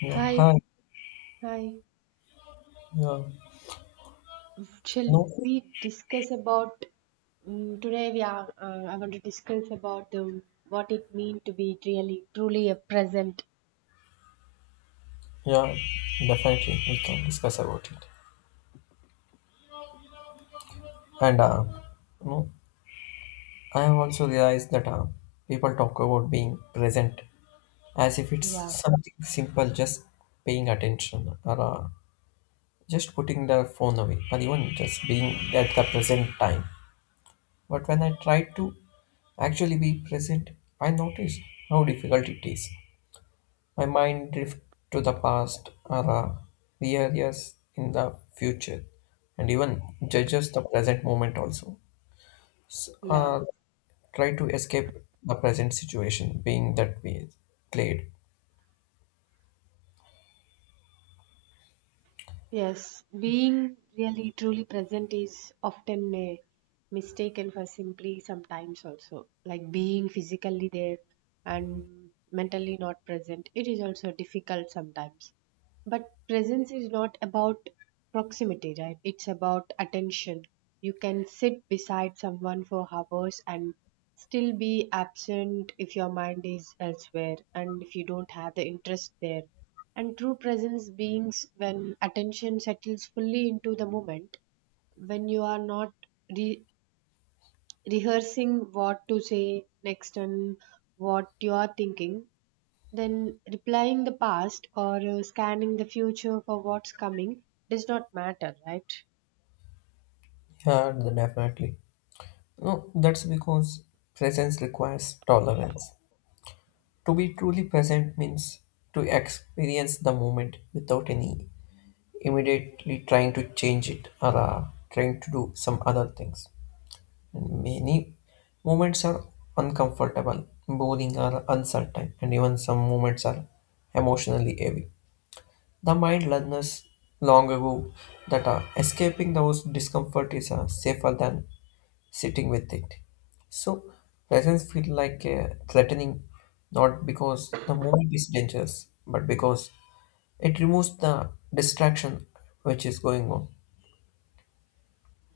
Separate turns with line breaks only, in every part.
Yeah,
Hi,
hi.
hi.
Yeah,
Shall
no,
we discuss about today? We are. I want to discuss about what it means to be really, truly a present.
yeah, definitely we can discuss about it. And you know, I have also realized that people talk about being present as if it's
Yeah,
something simple, just paying attention or just putting the phone away or even just being at the present time. But when I try to actually be present, I notice how difficult it is. My mind drifts to the past or rears in the future and even judges the present moment also. S-
yeah,
uh, try to escape the present situation being that we played.
yes. Being really, truly present is often mistaken for simply sometimes also like being physically there and mentally not present. It is also difficult sometimes. But presence is not about proximity, right? It's about attention. You can sit beside someone for hours and still be absent if your mind is elsewhere and if you don't have the interest there. And true presence beings when attention settles fully into the moment, when you are not re- rehearsing what to say next and what you are thinking then replying the past or scanning the future for what's coming does not matter, right?
Yeah, definitely. No, that's because presence requires tolerance. To be truly present means to experience the moment without any immediately trying to change it or trying to do some other things. And Many moments are uncomfortable, boring, or uncertain, and even some moments are emotionally heavy. The mind learned us long ago that escaping those discomfort is safer than sitting with it. So, presence feel like threatening, not because the moment is dangerous, but because it removes the distraction which is going on.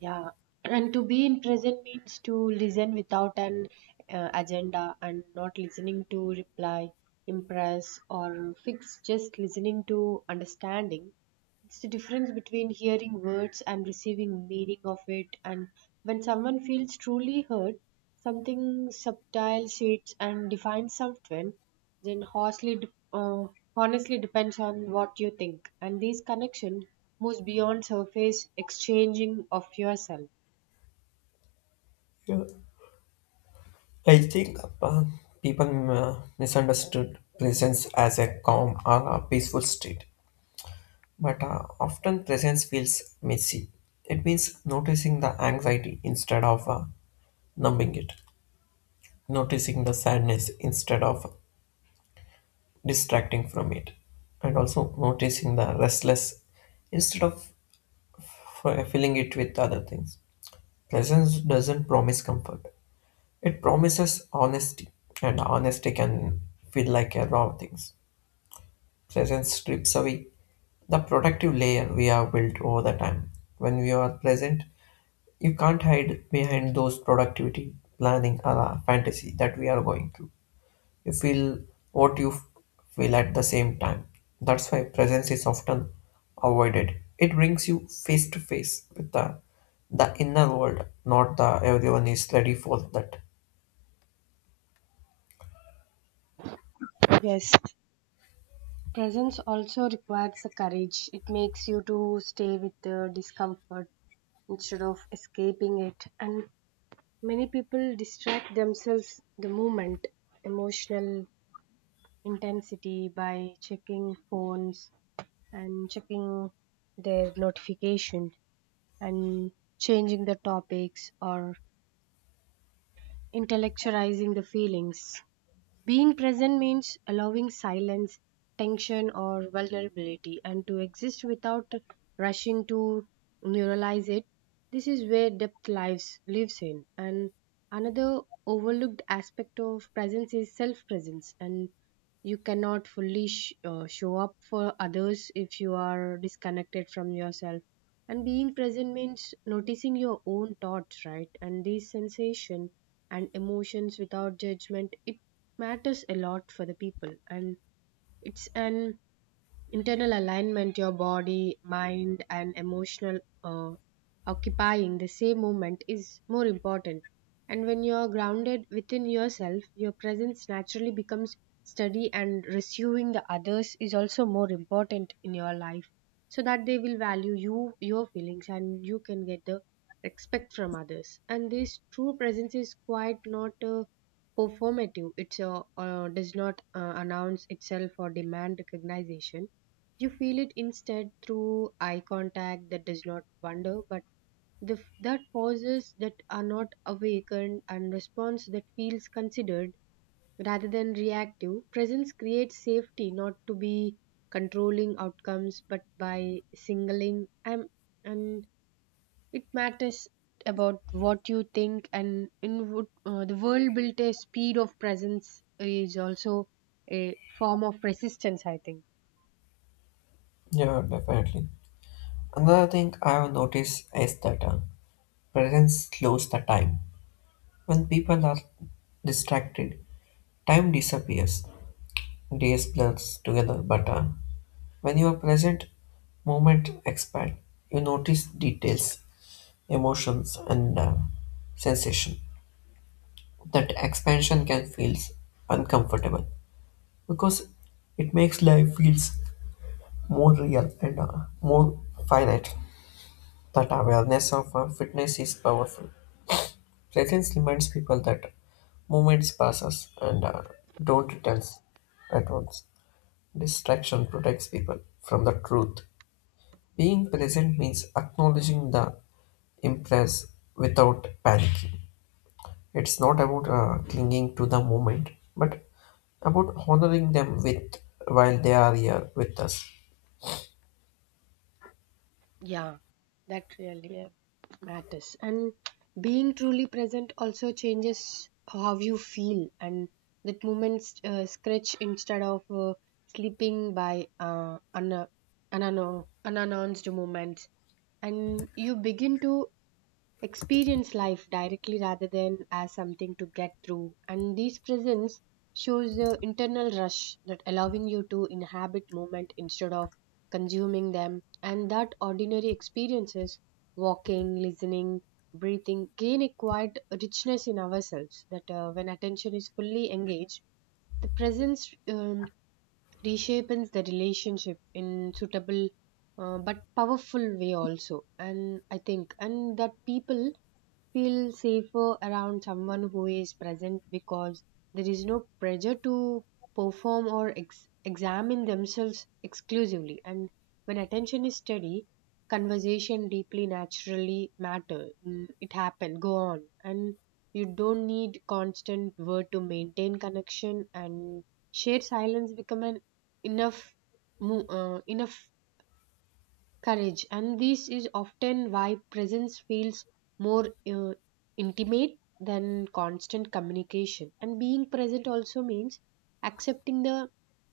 Yeah. And to be in present means to listen without an agenda and not listening to reply, impress, or fix, just listening to understanding. It's the difference between hearing words and receiving meaning of it. And when someone feels truly heard, something subtle shades and defines someone, then honestly, honestly depends on what you think. And this connection moves beyond surface exchanging of yourself.
Yeah. I think people misunderstood presence as a calm or a peaceful state, but often presence feels messy. It means noticing the anxiety instead of numbing it, noticing the sadness instead of distracting from it, and also noticing the restless instead of filling it with other things. Presence doesn't promise comfort. It promises honesty, and honesty can feel like a raw things. Presence strips away the protective layer we have built over the time. When we are present, you can't hide behind those productivity, planning, or fantasy that we are going through. You feel what you f- feel at the same time. That's why presence is often avoided. It brings you face to face with the inner world, not the everyone is ready for that.
Yes, presence also requires the courage. It makes you to stay with the discomfort instead of escaping it. And many people distract themselves the moment emotional intensity by checking phones and checking their notification and changing the topics or intellectualizing the feelings. Being present means allowing silence, tension, or vulnerability, and to exist without rushing to neuralize it. This is where depth lives in. And another overlooked aspect of presence is self-presence, and you cannot fully show up for others if you are disconnected from yourself. And being present means noticing your own thoughts, right? And these sensation and emotions without judgment. It matters a lot for the people, and it's an internal alignment your body mind and emotional uh, occupying the same moment is more important, and when you are grounded within yourself your presence naturally becomes steady, and receiving the others is also more important in your life so that they will value you your feelings, and you can get the respect from others. And this true presence is quite not performative. It's does not announce itself or demand recognition. You feel it instead through eye contact that does not wonder, but the, that pauses that are not awakened and response that feels considered rather than reactive. Presence creates safety not to be controlling outcomes, but by singling. I'm, and it matters about what you think. And in what, the world built a speed of presence is also a form of resistance, I think.
Yeah, definitely. Another thing I have noticed is that presence slows the time. When people are distracted, time disappears, days blurs together, but when you are present, moment expand. You notice details, emotions, and sensation. That expansion can feel uncomfortable because it makes life feels more real and more finite. That awareness of fitness is powerful. Presence reminds people that moments passes and don't return at once. Distraction protects people from the truth. Being present means acknowledging the impress without panicking. It's not about clinging to the moment, but about honoring them with while they are here with us.
Yeah, that really matters. And being truly present also changes how you feel, and that moments scratch instead of sleeping by unannounced moments. And you begin to experience life directly rather than as something to get through. And this presence shows the internal rush that allowing you to inhabit moment instead of consuming them. And that ordinary experiences walking listening breathing gain a quiet richness in ourselves that when attention is fully engaged the presence reshapes the relationship in suitable but powerful way also, and I think. And that people feel safer around someone who is present because there is no pressure to perform or examine themselves exclusively. And when attention is steady conversation deeply naturally matter. Mm, it happen go on, and you don't need constant word to maintain connection, and shared silence become an enough enough courage. And this is often why presence feels more intimate than constant communication. And being present also means accepting the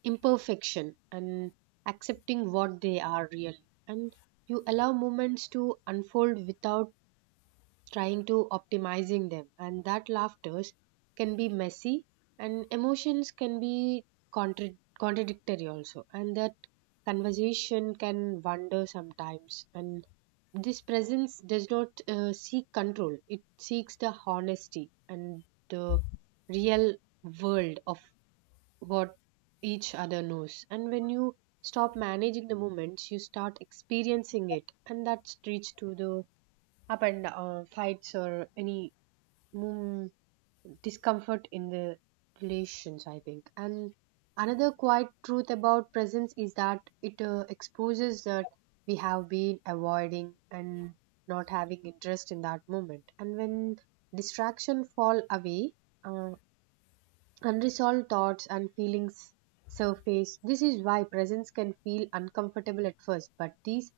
imperfection and accepting what they are really, and you allow moments to unfold without trying to optimizing them. And that laughters can be messy and emotions can be contradictory also. And that conversation can wander sometimes, and this presence does not seek control, it seeks the honesty and the real world of what each other knows. And when you stop managing the moments you start experiencing it, and that's reach to the up and fights or any mm, discomfort in the relations I think. And another quiet truth about presence is that it exposes that we have been avoiding and not having interest in that moment. And when distraction fall away uh, unresolved thoughts and feelings surface. This is why presence can feel uncomfortable at first, but this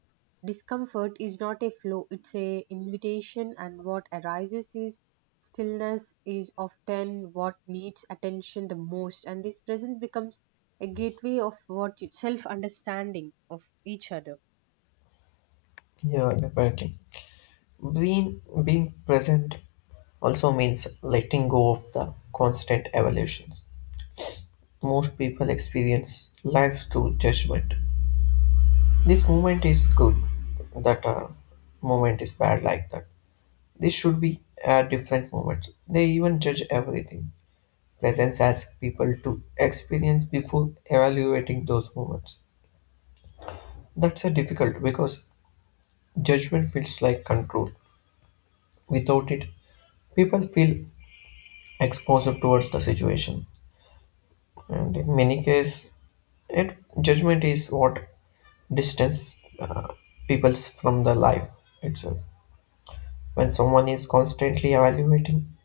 discomfort is not a flaw, it's a invitation, and what arises is stillness is often what needs attention the most. And this presence becomes a gateway of what self understanding of each other.
Yeah, definitely. Being being present also means letting go of the constant evolutions. Most people experience life through judgment. This moment is good, that moment is bad, like that. This should be a different moment. They even judge everything. Presence asks people to experience before evaluating those moments. That's a difficult because judgment feels like control. Without it, people feel exposed towards the situation, and in many cases, it judgment is what distance people from the life itself. When someone is constantly evaluating,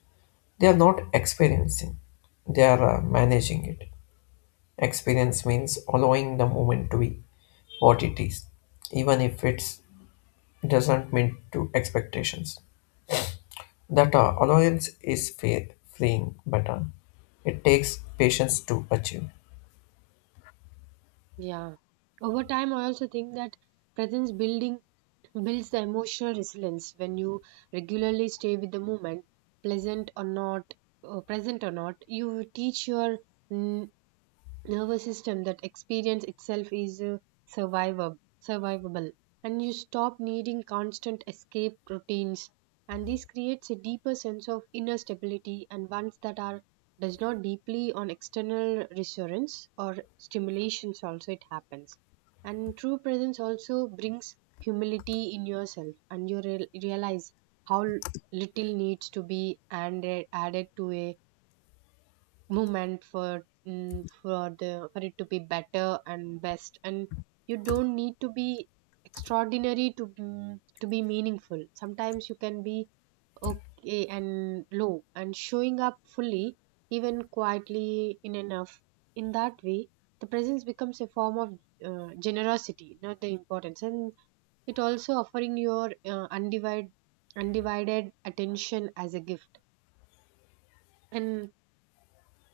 they are not experiencing, they are managing it. Experience means allowing the moment to be what it is, even if it doesn't meet to expectations. That allowance is fair, freeing, but it takes patience to achieve.
Yeah. Over time I also think that presence building builds the emotional resilience when you regularly stay with the moment pleasant or not present or not you teach your mm, nervous system that experience itself is survivable survivable and you stop needing constant escape routines. And this creates a deeper sense of inner stability and ones that are does not deeply on external reassurance or stimulations also it happens. And true presence also brings humility in yourself, and you realize how little needs to be added to a movement for for the for it to be better and best. And you don't need to be extraordinary to to be meaningful. Sometimes you can be okay and low and showing up fully even quietly in enough in that way the presence becomes a form of generosity not the importance. And it also offering your undivided attention as a gift. and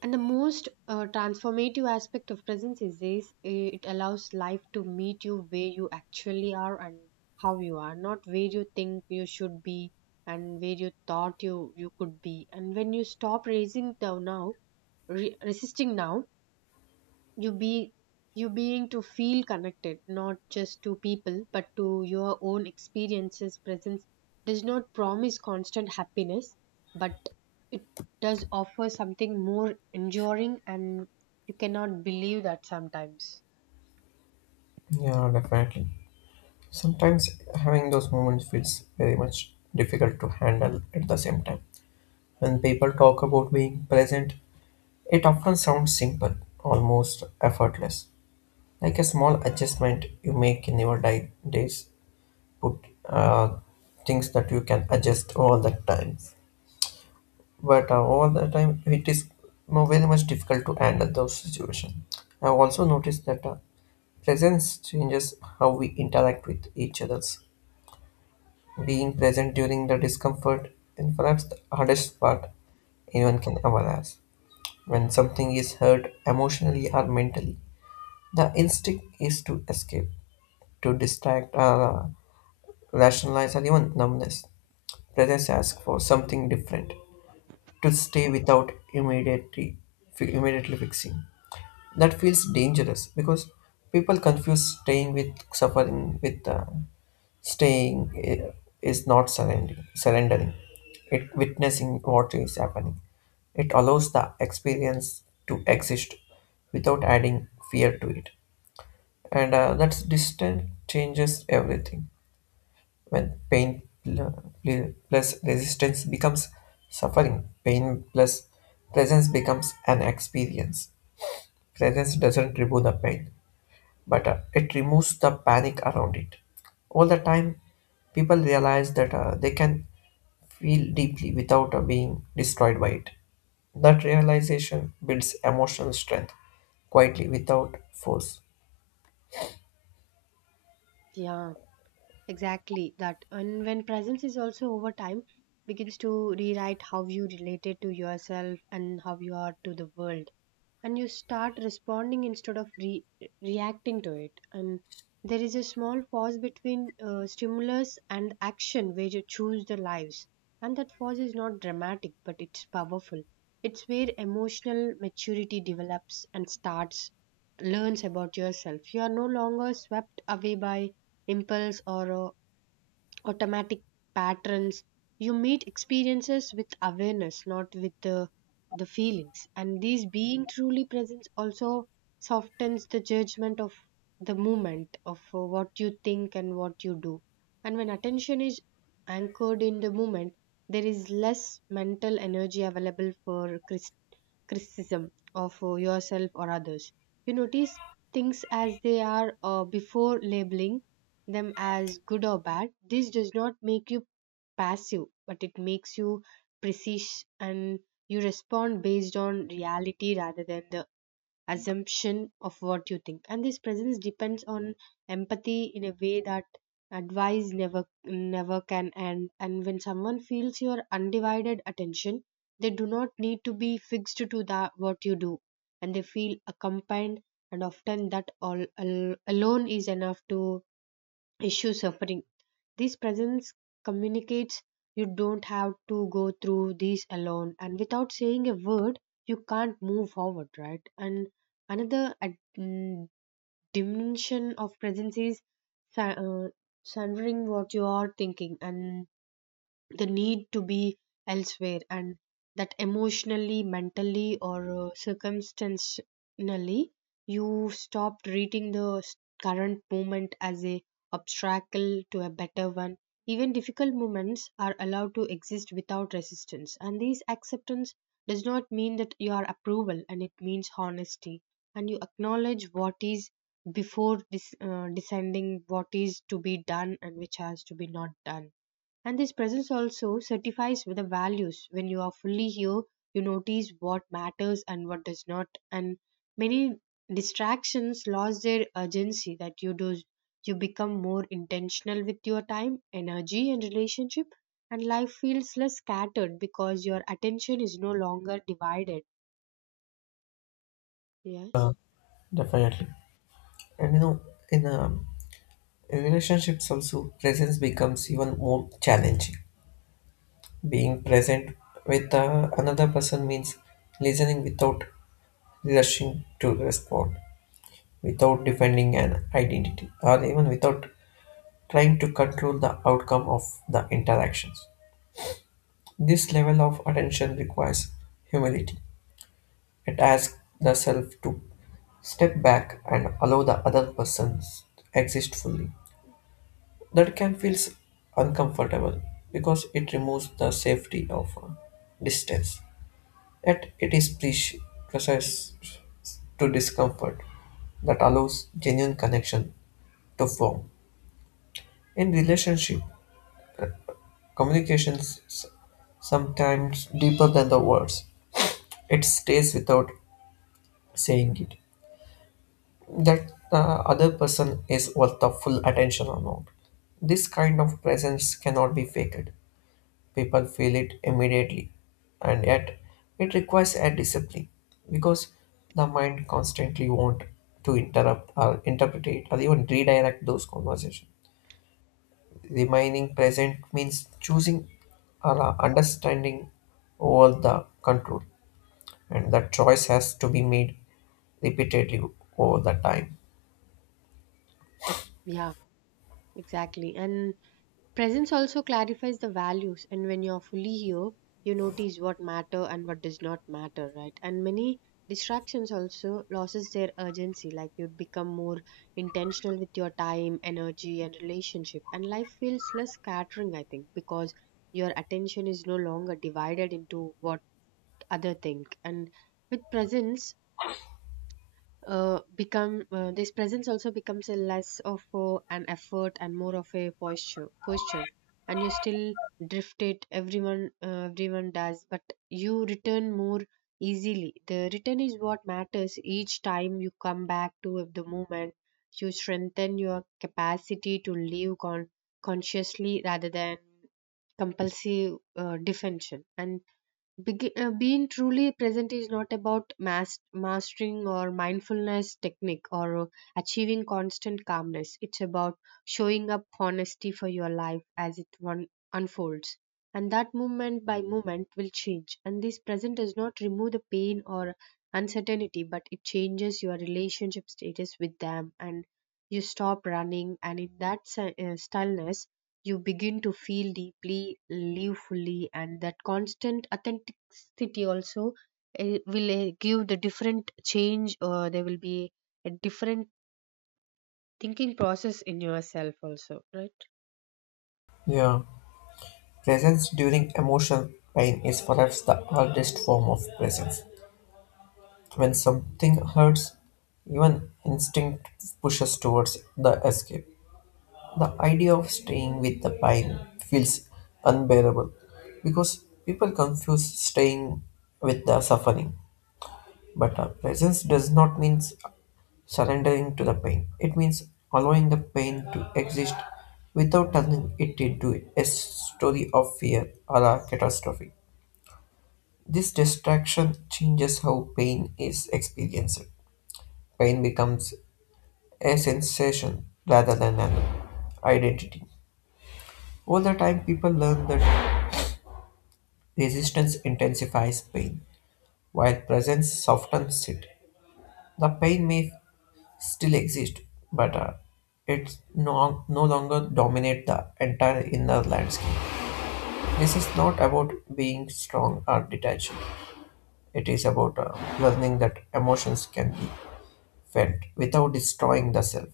and the most transformative aspect of presence is this it allows life to meet you where you actually are and how you are, not where you think you should be and where you thought you could be. And when you stop raising the now, resisting now, you be you being to feel connected not just to people but to your own experiences presence does not promise constant happiness, but it does offer something more enduring, and you cannot believe that sometimes.
Yeah, definitely. Sometimes having those moments feels very much difficult to handle at the same time. When people talk about being present, it often sounds simple, almost effortless, like a small adjustment you make in your days. Put things that you can adjust all the time, but all the time it is very much difficult to handle those situations. I also noticed that presence changes how we interact with each others. Being present during the discomfort and perhaps the hardest part anyone can ever ask. When something is hurt emotionally or mentally, the instinct is to escape, to distract, rationalize, or even numbness. Brothers ask for something different, to stay without immediately fixing. That feels dangerous because people confuse staying with suffering with staying i- is not surrendering. Surrendering, it witnessing what is happening. It allows the experience to exist without adding fear to it, and that distance changes everything. When pain plus resistance becomes suffering, pain plus presence becomes an experience. Presence doesn't remove the pain but it removes the panic around it. All the time, people realize that they can feel deeply without being destroyed by it. That realization builds emotional strength quietly without force.
Yeah, exactly that. And when presence is also over time begins to rewrite how you related to yourself and how you are to the world, and you start responding instead of reacting to it. And there is a small pause between stimulus and action where you choose the lives, and that pause is not dramatic but it's powerful. It's where emotional maturity develops and starts learns about yourself. You are no longer swept away by impulse or automatic patterns. You meet experiences with awareness not with the feelings. And these being truly present also softens the judgment of the moment of what you think and what you do. And when attention is anchored in the moment there is less mental energy available for criticism of yourself or others. You notice things as they are before labeling them as good or bad. This does not make you passive, but it makes you precise, and you respond based on reality rather than the assumption of what you think. And this presence depends on empathy in a way that advice never can end. And when someone feels your undivided attention they do not need to be fixed to that what you do, and they feel accompanied, and often that all alone is enough to issue suffering. This presence communicates you don't have to go through this alone, and without saying a word, you can't move forward, right? And another dimension of presence is sa- uh, surrendering what you are thinking and the need to be elsewhere and that emotionally mentally or circumstantially you stop treating the current moment as a obstacle to a better one. Even difficult moments are allowed to exist without resistance, and this acceptance does not mean that you are approval, and it means honesty, and you acknowledge what is before deciding what is to be done and which has to be not done. And this presence also certifies with the values. When you are fully here, you notice what matters and what does not. And many distractions lost their urgency that you do you become more intentional with your time, energy and relationship, and life feels less scattered because your attention is no longer divided. Yes.
Definitely. And you know, in, um, in relationships also, presence becomes even more challenging. Being present with another person means listening without rushing to respond without defending an identity or even without trying to control the outcome of the interactions. This level of attention requires humility. It asks the self to step back and allow the other person to exist fully. That can feel uncomfortable because it removes the safety of distance. Yet it is precise to discomfort that allows genuine connection to form. In relationship, Communications sometimes deeper than the words. It stays without saying it. That the other person is worth the full attention or not. This kind of presence cannot be faked. People feel it immediately, and yet it requires a discipline because the mind constantly want to interrupt or interpret or even redirect those conversations. Remaining present means choosing our understanding over the control, and the choice has to be made repeatedly over the time.
Yeah, exactly. And presence also clarifies the values, and when you're fully here, you notice what matter and what does not matter, right? And many distractions also loses their urgency, like you become more intentional with your time, energy, and relationship, and life feels less scattering, I think, because your attention is no longer divided into what other think. And with presence, become this presence also becomes a less of an effort and more of a posture and you still drift it, everyone everyone does, but you return more easily. The return is what matters. Each time you come back to the moment you strengthen your capacity to live consciously rather than compulsive defension. And being truly present is not about mastering or mindfulness technique or achieving constant calmness. It's about showing up honesty for your life as it one unfolds. And that moment by moment will change. And this present does not remove the pain or uncertainty, but it changes your relationship status with them, and you stop running. And in that stillness, you begin to feel deeply, live fully, and that constant authenticity also will give the different change, or there will be a different thinking process in yourself, also, right?
Yeah, presence during emotional pain is perhaps the hardest form of presence. When something hurts, even instinct pushes towards the escape. The idea of staying with the pain feels unbearable because people confuse staying with the suffering. But presence does not mean surrendering to the pain. It means allowing the pain to exist without turning it into a story of fear or a catastrophe. This distraction changes how pain is experienced. Pain becomes a sensation rather than an identity. Over the time, people learn that resistance intensifies pain, while presence softens it. The pain may still exist, but it's no longer dominate the entire inner landscape. This is not about being strong or detached. It is about learning that emotions can be felt without destroying the self.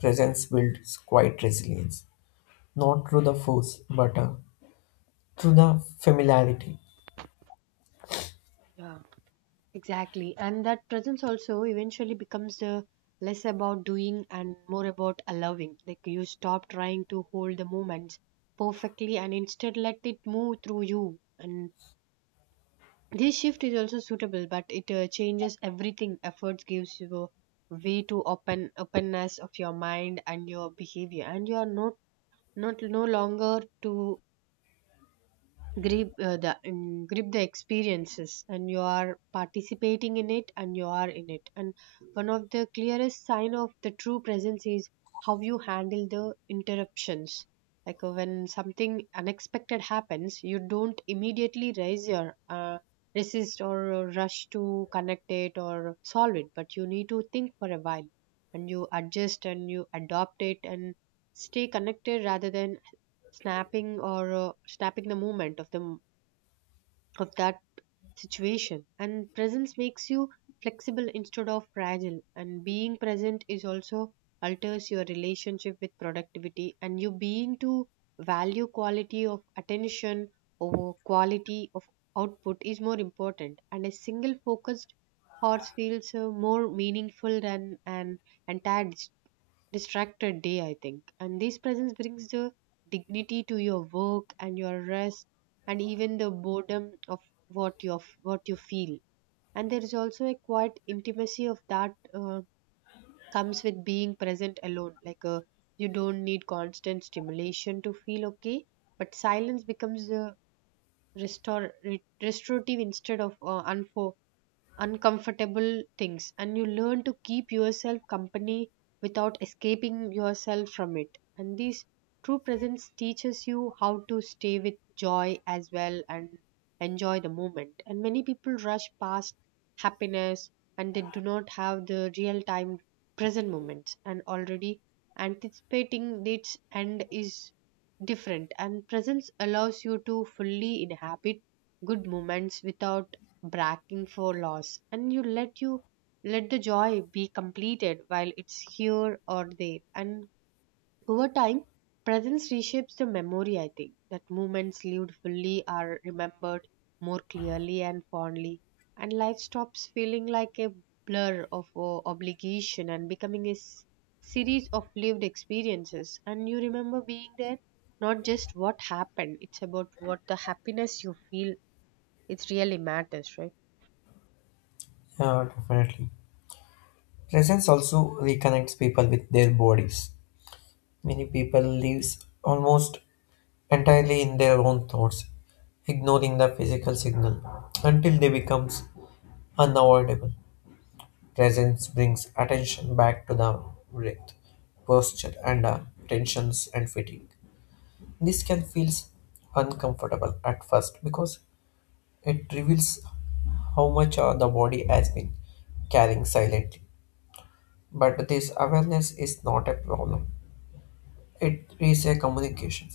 Presence builds quiet resilience, not through the force, but through the familiarity.
Yeah, exactly. And that presence also eventually becomes the less about doing and more about allowing. Like you stop trying to hold the moments perfectly and instead let it move through you. And this shift is also suitable, but it changes everything. Efforts gives you way to open openness of your mind and your behavior, and you are not no longer to grip the grip the experiences, and you are participating in it and you are in it. And one of the clearest sign of the true presence is how you handle the interruptions, like when something unexpected happens you don't immediately raise your resist or rush to connect it or solve it, but you need to think for a while and you adjust and you adopt it and stay connected rather than snapping or snapping the movement of the of that situation. And presence makes you flexible instead of fragile, and being present is also alters your relationship with productivity, and you being to value quality of attention over quality of output is more important. And a single focused horse feels more meaningful than an entire distracted day, I think. And this presence brings the dignity to your work and your rest and even the boredom of what you feel. And there is also a quiet intimacy of that comes with being present alone. Like you don't need constant stimulation to feel okay, but silence becomes the restorative instead of uncomfortable things, and you learn to keep yourself company without escaping yourself from it. And this true presence teaches you how to stay with joy as well, and enjoy the moment. And many people rush past happiness and they do not have the real time present moments, and already anticipating its end is different. And presence allows you to fully inhabit good moments without bracking for loss, and you let the joy be completed while it's here or there. And over time presence reshapes the memory, I think. That moments lived fully are remembered more clearly and fondly, and life stops feeling like a blur of obligation and becoming a series of lived experiences, and you remember being there, not just what happened. It's about what the happiness you feel, it really matters, right?
Yeah, definitely. Presence also reconnects people with their bodies. Many people lives almost entirely in their own thoughts, ignoring the physical signal until they becomes unavoidable. Presence brings attention back to the breath, posture, and tensions and fatigue. This can feel uncomfortable at first because it reveals how much the body has been carrying silently. But this awareness is not a problem. It is a communication.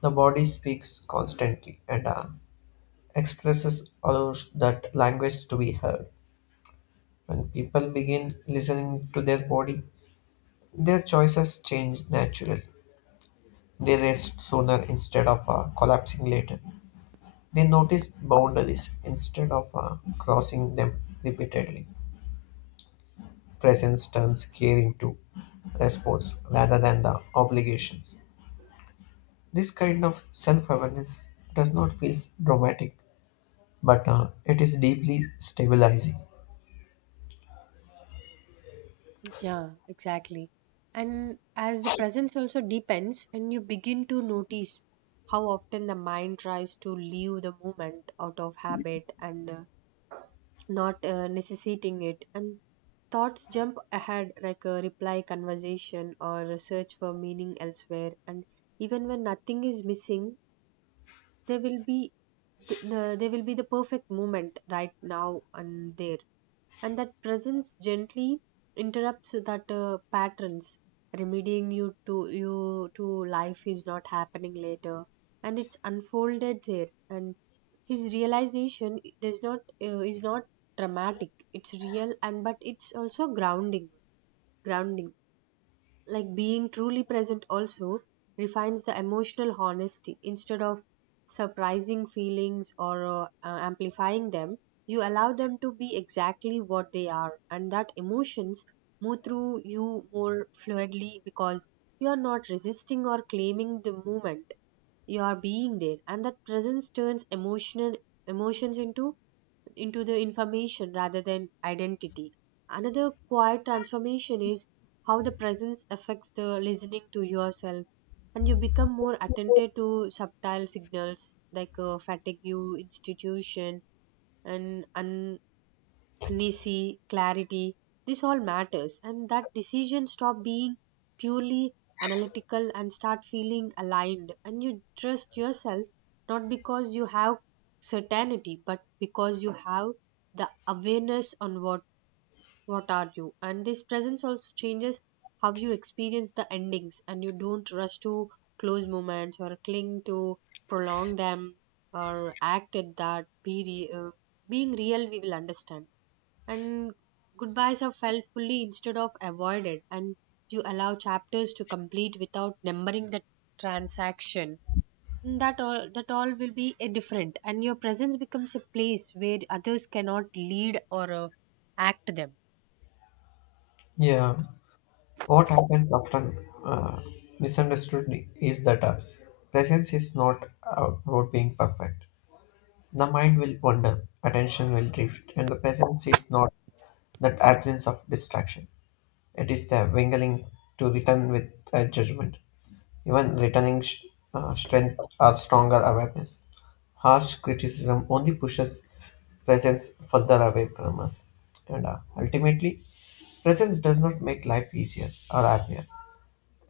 The body speaks constantly and expresses allows that language to be heard. When people begin listening to their body, their choices change naturally. They rest sooner instead of collapsing later. They notice boundaries instead of crossing them repeatedly. Presence turns care into response rather than the obligations. This kind of self awareness does not feel dramatic, but it is deeply stabilizing.
Yeah, exactly. And as the presence also deepens, and you begin to notice how often the mind tries to leave the moment out of habit and not necessitating it, and thoughts jump ahead like a reply conversation or a search for meaning elsewhere. And even when nothing is missing, there will be there will be the perfect moment right now and there. And that presence gently interrupts that patterns, remedying you to life is not happening later, and it's unfolded there. And his realization does not is not dramatic, it's real, and but it's also grounding. Like being truly present also refines the emotional honesty. Instead of surprising feelings or amplifying them, you allow them to be exactly what they are, and that emotions move through you more fluidly because you are not resisting or claiming the moment, you are being there. And that presence turns emotional emotions into the information rather than identity. Another quiet transformation is how the presence affects the listening to yourself, and you become more attentive to subtle signals like fatigue, institution, and uneasy clarity. This all matters, and that decision stop being purely analytical and start feeling aligned, and you trust yourself, not because you have certainty but because you have the awareness on what are you. And this presence also changes how you experience the endings, and you don't rush to close moments or cling to prolong them or act at that being real, we will understand. And goodbyes are felt fully instead of avoided, and you allow chapters to complete without numbering the transaction. Mm, that all will be a different, and your presence becomes a place where others cannot lead or act them.
Yeah, what happens often uh, misunderstood is that presence is not about being perfect. The mind will wander, attention will drift, and the presence is not that absence of distraction. It is the wingling to return with a judgment. Even returning strength or stronger awareness. Harsh criticism only pushes presence further away from us. And ultimately, presence does not make life easier or happier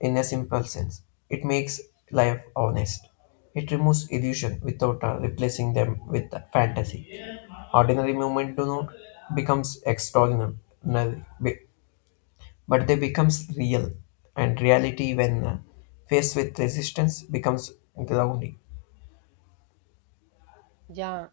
in a simple sense. It makes life honest. It removes illusion without replacing them with fantasy. Ordinary moment do not becomes extraordinary, be- but they becomes real. And reality, when faced with resistance, becomes grounding.
Yeah,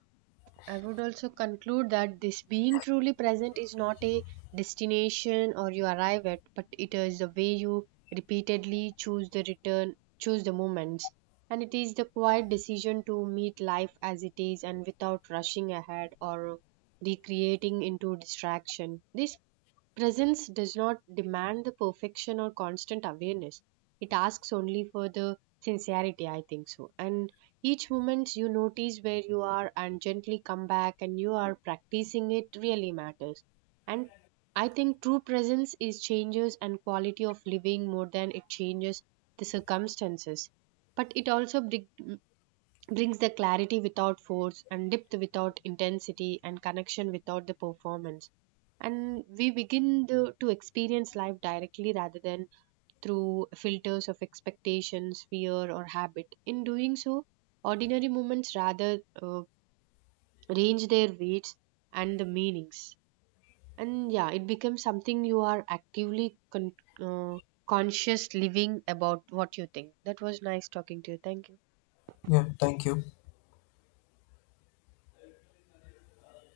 I would also conclude that this being truly present is not a destination or you arrive at, but it is the way you repeatedly choose the return, choose the moments. And it is the quiet decision to meet life as it is and without rushing ahead or recreating into distraction. This presence does not demand the perfection or constant awareness. It asks only for the sincerity, I think so. And each moment you notice where you are and gently come back and you are practicing, it really matters. And I think true presence is changes and quality of living more than it changes the circumstances. But it also brings the clarity without force and depth without intensity and connection without the performance, and we begin to experience life directly rather than through filters of expectations, fear or habit. In doing so ordinary moments rather range their weights and the meanings. And yeah, it becomes something you are actively uh, conscious living about what you think. That was nice talking to you, thank you.
Yeah, thank you.